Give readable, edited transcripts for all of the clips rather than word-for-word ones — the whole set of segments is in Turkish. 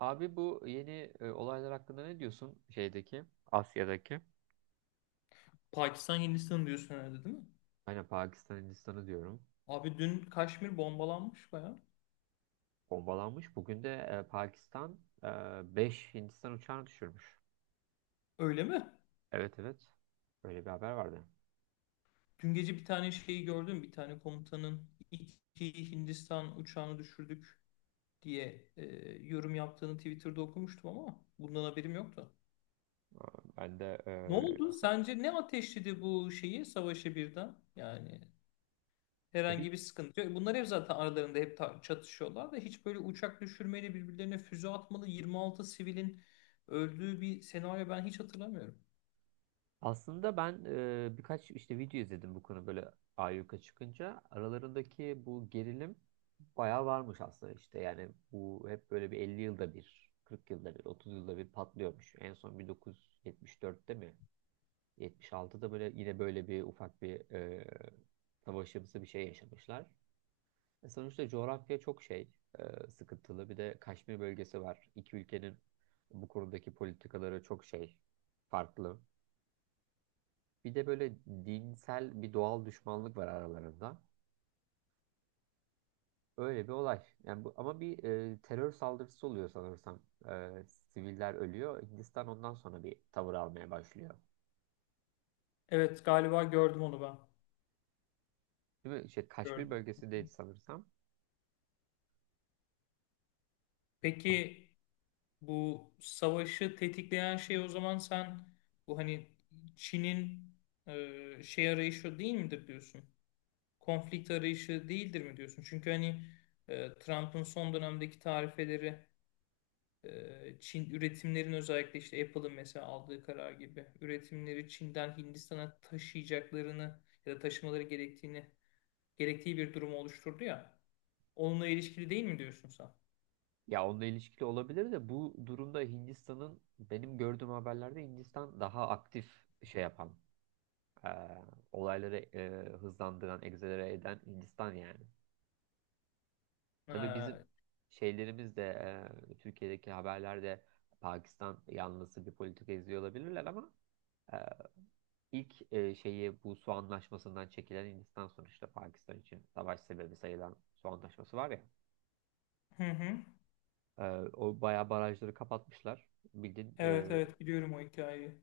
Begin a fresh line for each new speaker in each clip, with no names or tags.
Abi bu yeni olaylar hakkında ne diyorsun şeydeki Asya'daki?
Pakistan Hindistan diyorsun herhalde değil mi?
Aynen Pakistan Hindistan'ı diyorum.
Abi dün Kaşmir bombalanmış baya.
Bombalanmış. Bugün de Pakistan 5 Hindistan uçağını düşürmüş.
Öyle mi?
Evet evet. Böyle bir haber vardı.
Dün gece bir tane şeyi gördüm. Bir tane komutanın iki Hindistan uçağını düşürdük diye yorum yaptığını Twitter'da okumuştum ama bundan haberim yoktu.
Aa, ben de
Ne oldu? Sence ne ateşledi bu şeyi savaşı birden? Yani
E, bir
herhangi bir sıkıntı yok. Bunlar hep zaten aralarında hep çatışıyorlar da hiç böyle uçak düşürmeyle birbirlerine füze atmalı 26 sivilin öldüğü bir senaryo ben hiç hatırlamıyorum.
Aslında ben birkaç işte video izledim bu konu böyle ayyuka çıkınca. Aralarındaki bu gerilim bayağı varmış aslında işte. Yani bu hep böyle bir 50 yılda bir, 40 yılda bir, 30 yılda bir patlıyormuş. En son 1974'te mi? 76'da böyle yine böyle bir ufak bir savaşımsı bir şey yaşamışlar. E, sonuçta coğrafya çok şey sıkıntılı. Bir de Kaşmir bölgesi var. İki ülkenin bu konudaki politikaları çok şey farklı. Bir de böyle dinsel bir doğal düşmanlık var aralarında. Öyle bir olay. Yani bu, ama bir terör saldırısı oluyor sanırsam. E, siviller ölüyor. Hindistan ondan sonra bir tavır almaya başlıyor.
Evet galiba gördüm onu ben.
Değil mi? İşte Kaşmir
Gördüm.
bölgesindeydi sanırsam. Ama-
Peki bu savaşı tetikleyen şey o zaman sen bu hani Çin'in şey arayışı değil midir diyorsun? Konflikt arayışı değildir mi diyorsun? Çünkü hani Trump'ın son dönemdeki tarifeleri Çin üretimlerin özellikle işte Apple'ın mesela aldığı karar gibi üretimleri Çin'den Hindistan'a taşıyacaklarını ya da taşımaları gerektiğini gerektiği bir durumu oluşturdu ya. Onunla ilişkili değil mi diyorsun sen?
Ya onunla ilişkili olabilir de bu durumda Hindistan'ın benim gördüğüm haberlerde Hindistan daha aktif şey yapan, e, olayları hızlandıran, egzelere eden Hindistan yani. Tabii
Ha.
bizim şeylerimiz de Türkiye'deki haberlerde Pakistan yanlısı bir politika izliyor olabilirler ama e, ilk şeyi bu su anlaşmasından çekilen Hindistan sonuçta Pakistan için savaş sebebi sayılan su anlaşması var ya.
Hı hı.
e, O bayağı barajları kapatmışlar. Bildiğin
Evet evet, biliyorum o hikayeyi.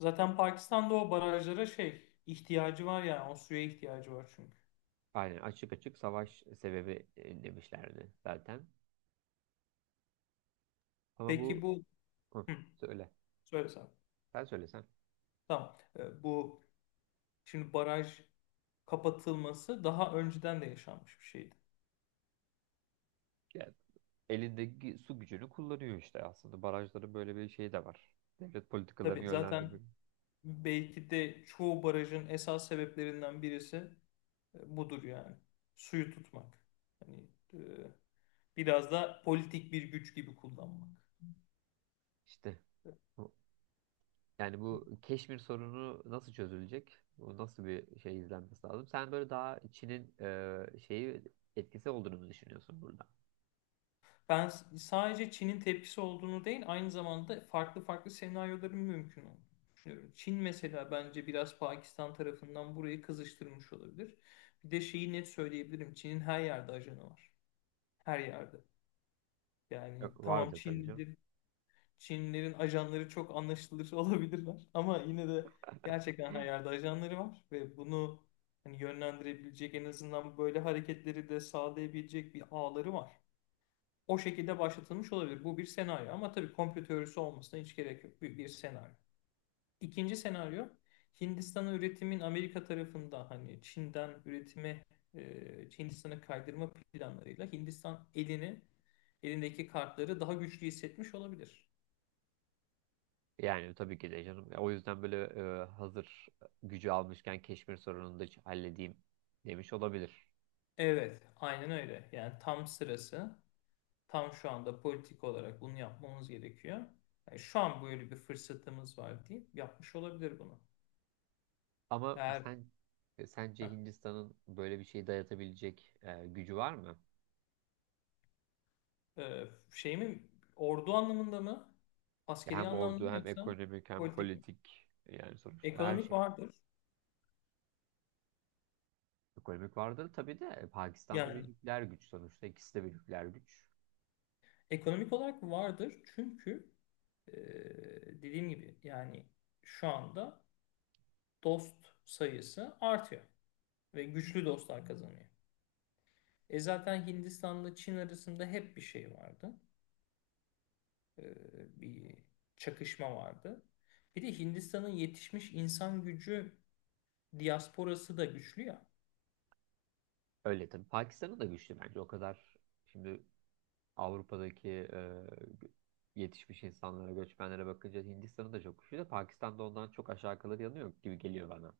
Zaten Pakistan'da o barajlara şey ihtiyacı var, yani o suya ihtiyacı var çünkü.
aynen açık açık savaş sebebi demişlerdi zaten. Ama
Peki
bu
bu
Hı,
hı,
söyle.
söyle sen.
Sen söylesen.
Tamam. Bu şimdi baraj kapatılması daha önceden de yaşanmış bir şeydi.
Elindeki su gücünü kullanıyor işte aslında. Barajların böyle bir şeyi de var. Devlet
Tabii
politikalarını
zaten
yönlendirmek.
belki de çoğu barajın esas sebeplerinden birisi budur yani. Suyu tutmak. Hani e, biraz da politik bir güç gibi kullanmak.
İşte bu- Yani bu Keşmir sorunu nasıl çözülecek? Bu nasıl bir şey izlenmesi lazım? Sen böyle daha Çin'in e, etkisi olduğunu mu düşünüyorsun burada?
Ben sadece Çin'in tepkisi olduğunu değil, aynı zamanda farklı farklı senaryoların mümkün olduğunu düşünüyorum. Çin mesela bence biraz Pakistan tarafından burayı kızıştırmış olabilir. Bir de şeyi net söyleyebilirim. Çin'in her yerde ajanı var. Her yerde.
E,
Yani tamam
vardır tabii canım.
Çinlidir, Çinlilerin ajanları çok anlaşılır olabilirler. Ama yine de gerçekten her yerde ajanları var ve bunu hani yönlendirebilecek, en azından böyle hareketleri de sağlayabilecek bir ağları var. O şekilde başlatılmış olabilir. Bu bir senaryo, ama tabii komplo teorisi olmasına hiç gerek yok. Bir senaryo. İkinci senaryo Hindistan'a üretimin Amerika tarafında hani Çin'den üretime e, Hindistan'a kaydırma planlarıyla Hindistan elindeki kartları daha güçlü hissetmiş olabilir.
Yani tabii ki de canım. O yüzden böyle hazır gücü almışken Keşmir sorununu da halledeyim demiş olabilir.
Evet, aynen öyle. Yani tam sırası, tam şu anda politik olarak bunu yapmamız gerekiyor. Yani şu an böyle bir fırsatımız var deyip yapmış olabilir bunu.
Ama
Eğer
sen sence
heh,
Hindistan'ın böyle bir şey dayatabilecek gücü var mı?
e, şey mi, ordu anlamında mı,
Ya
askeri
hem
anlamda
ordu
mı,
hem
yoksa
ekonomik hem
politik mi?
politik yani sonuçta her
Ekonomik
şey.
vardır.
Ekonomik vardır tabii de Pakistan'da bir
Yani
nükleer güç sonuçta ikisi de bir nükleer güç.
ekonomik olarak vardır, çünkü e, dediğim gibi yani şu anda dost sayısı artıyor ve güçlü dostlar kazanıyor. Zaten Hindistan'la Çin arasında hep bir şey vardı. Ee, bir çakışma vardı. Bir de Hindistan'ın yetişmiş insan gücü diasporası da güçlü ya.
Öyle tabii Pakistan'ın da güçlü bence o kadar şimdi Avrupa'daki yetişmiş insanlara göçmenlere bakınca Hindistan'ın da çok güçlü de Pakistan'da ondan çok aşağı kalır yanı yok gibi geliyor bana.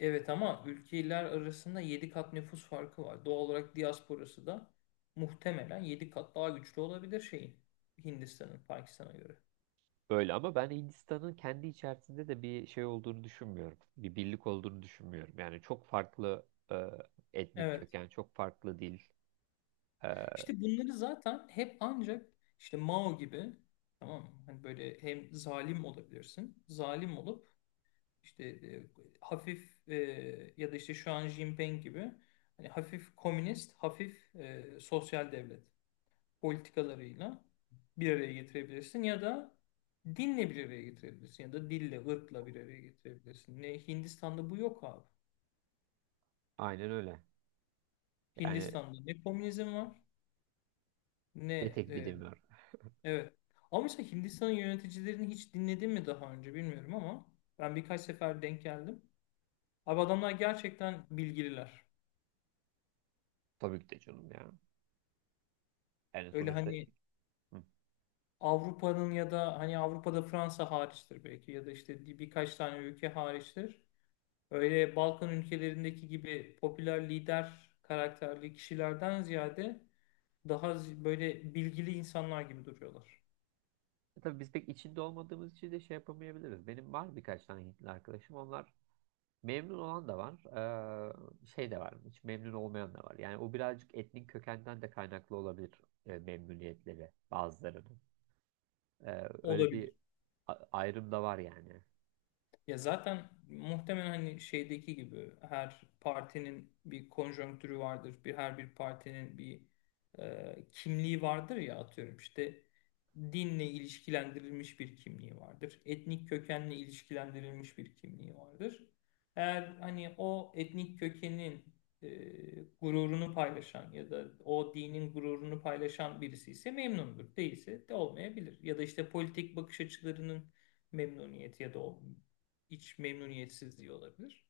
Evet, ama ülkeler arasında 7 kat nüfus farkı var. Doğal olarak diasporası da muhtemelen 7 kat daha güçlü olabilir şeyin. Hindistan'ın Pakistan'a göre.
Böyle ama ben Hindistan'ın kendi içerisinde de bir şey olduğunu düşünmüyorum. Bir birlik olduğunu düşünmüyorum. Yani çok farklı etnik
Evet.
köken, çok farklı dil. e,
İşte bunları zaten hep ancak işte Mao gibi, tamam mı? Hani böyle hem zalim olabilirsin. Zalim olup işte hafif ya da işte şu an Jinping gibi hani hafif komünist, hafif sosyal devlet politikalarıyla bir araya getirebilirsin, ya da dinle bir araya getirebilirsin, ya da dille, ırkla bir araya getirebilirsin. Ne Hindistan'da bu yok abi.
Aynen öyle. Yani
Hindistan'da ne komünizm var, ne
ne tekbir
e,
demiyor.
evet. Ama mesela Hindistan'ın yöneticilerini hiç dinledin mi daha önce bilmiyorum, ama ben birkaç sefer denk geldim. Abi adamlar gerçekten bilgililer.
Tabii ki de canım ya. Yani
Öyle
sonuçta
hani
hı.
Avrupa'nın ya da hani Avrupa'da Fransa hariçtir belki, ya da işte birkaç tane ülke hariçtir. Öyle Balkan ülkelerindeki gibi popüler lider karakterli kişilerden ziyade daha böyle bilgili insanlar gibi duruyorlar.
E, tabii biz pek içinde olmadığımız için de şey yapamayabiliriz. Benim var birkaç tane Hintli arkadaşım. Onlar memnun olan da var. Şey de var. Hiç memnun olmayan da var. Yani o birazcık etnik kökenden de kaynaklı olabilir memnuniyetleri bazılarının. Öyle bir
Olabilir.
ayrım da var yani.
Ya zaten muhtemelen hani şeydeki gibi her partinin bir konjonktürü vardır. Her bir partinin bir kimliği vardır ya, atıyorum işte dinle ilişkilendirilmiş bir kimliği vardır. Etnik kökenle ilişkilendirilmiş bir kimliği vardır. Eğer hani o etnik kökenin e, gururunu paylaşan ya da o dinin gururunu paylaşan birisi ise memnundur. Değilse de olmayabilir. Ya da işte politik bakış açılarının memnuniyeti ya da o iç memnuniyetsizliği olabilir.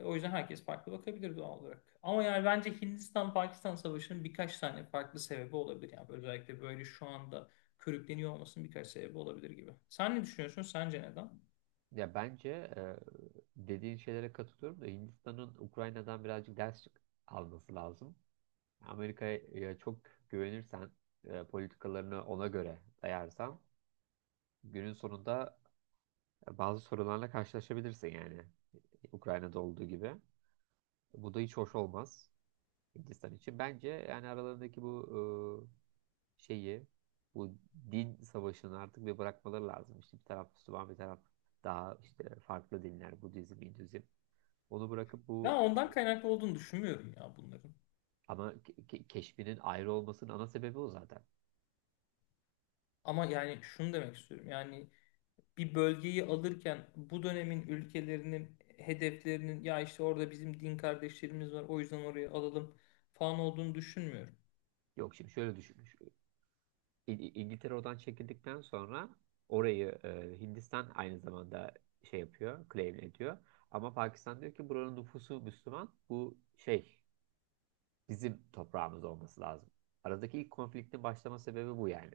O yüzden herkes farklı bakabilir doğal olarak. Ama yani bence Hindistan-Pakistan Savaşı'nın birkaç tane farklı sebebi olabilir. Yani özellikle böyle şu anda körükleniyor olmasının birkaç sebebi olabilir gibi. Sen ne düşünüyorsun? Sence neden?
Ya bence e, dediğin şeylere katılıyorum da Hindistan'ın Ukrayna'dan birazcık alması lazım. Amerika'ya çok güvenirsen, politikalarını ona göre dayarsan günün sonunda bazı sorunlarla karşılaşabilirsin yani Ukrayna'da olduğu gibi. Bu da hiç hoş olmaz Hindistan için. Bence yani aralarındaki bu e, şeyi, bu din savaşını artık bir bırakmaları lazım. İşte bir taraf Müslüman, bir taraf daha işte farklı dinler, Budizm, Hinduizm. Onu bırakıp
Ben
bu
ondan
şey
kaynaklı olduğunu düşünmüyorum ya bunların.
ama keşfinin ayrı olmasının ana sebebi o zaten.
Ama yani şunu demek istiyorum. Yani bir bölgeyi alırken bu dönemin ülkelerinin hedeflerinin ya işte orada bizim din kardeşlerimiz var o yüzden oraya alalım falan olduğunu düşünmüyorum.
Yok şimdi şöyle düşünmüş. İ- İngiltere oradan çekildikten sonra orayı Hindistan aynı zamanda şey yapıyor, claim ediyor. Ama Pakistan diyor ki buranın nüfusu Müslüman. Bu şey bizim toprağımız olması lazım. Aradaki ilk konfliktin başlama sebebi bu yani.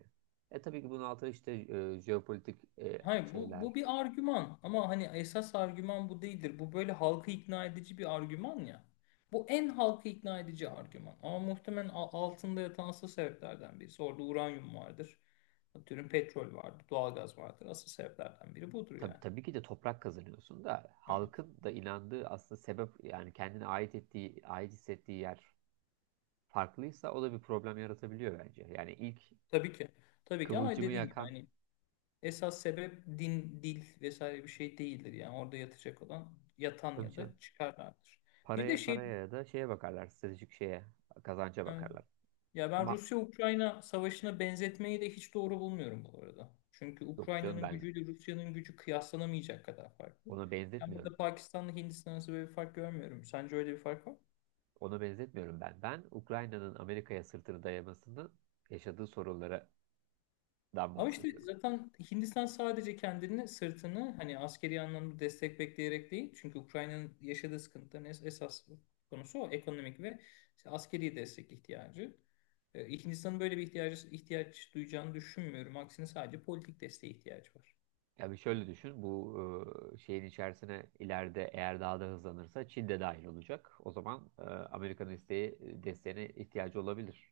E tabii ki bunun altında işte jeopolitik
Hayır, bu,
şeyler,
bu bir argüman, ama hani esas argüman bu değildir. Bu böyle halkı ikna edici bir argüman ya. Bu en halkı ikna edici argüman. Ama muhtemelen altında yatan asıl sebeplerden birisi. Orada uranyum vardır. Atıyorum petrol vardır, doğalgaz vardır. Asıl sebeplerden biri budur
tabii,
yani.
tabii ki de toprak kazanıyorsun da
Evet.
halkın da inandığı aslında sebep yani kendine ait ettiği, ait hissettiği yer farklıysa o da bir problem yaratabiliyor bence. Yani ilk
Tabii ki. Tabii ki, ama
kıvılcımı
dediğim gibi
yakan
hani esas sebep din, dil vesaire bir şey değildir. Yani orada yatacak olan yatan
tabii
ya da
canım,
çıkarlardır. Bir de
paraya
şey...
paraya ya da şeye bakarlar, stratejik şeye, kazanca
Evet.
bakarlar.
Ya ben
Ama
Rusya-Ukrayna savaşına benzetmeyi de hiç doğru bulmuyorum bu arada. Çünkü
yok canım
Ukrayna'nın
ben
gücüyle Rusya'nın gücü kıyaslanamayacak kadar farklı.
ona
Ben burada
benzetmiyorum.
Pakistan'la Hindistan arasında böyle bir fark görmüyorum. Sence öyle bir fark var mı?
Ona benzetmiyorum ben. Ben Ukrayna'nın Amerika'ya sırtını dayamasının yaşadığı sorunlardan
Ama işte
bahsediyorum.
zaten Hindistan sadece kendini, sırtını hani askeri anlamda destek bekleyerek değil. Çünkü Ukrayna'nın yaşadığı sıkıntıların esas konusu o ekonomik ve işte askeri destek ihtiyacı. Hindistan'ın böyle bir ihtiyaç duyacağını düşünmüyorum. Aksine sadece politik desteğe ihtiyacı var.
Ya bir şöyle düşün. Bu şeyin içerisine ileride eğer daha da hızlanırsa Çin de dahil olacak. O zaman Amerika'nın isteği desteğine ihtiyacı olabilir.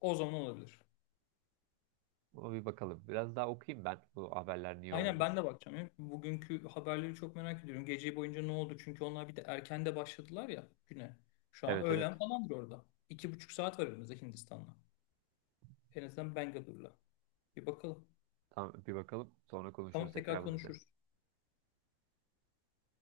O zaman olabilir.
Ama bir bakalım. Biraz daha okuyayım ben bu haberler niye
Aynen,
olmuş.
ben de bakacağım ya. Bugünkü haberleri çok merak ediyorum. Gece boyunca ne oldu? Çünkü onlar bir de erken de başladılar ya güne. Şu an
Evet evet.
öğlen falandır orada. 2,5 saat var aramızda Hindistan'la. En azından Bangalore'la. Bir bakalım.
Tamam bir bakalım. Sonra konuşuruz
Tamam,
tekrar
tekrar
bunun üzerine.
konuşuruz.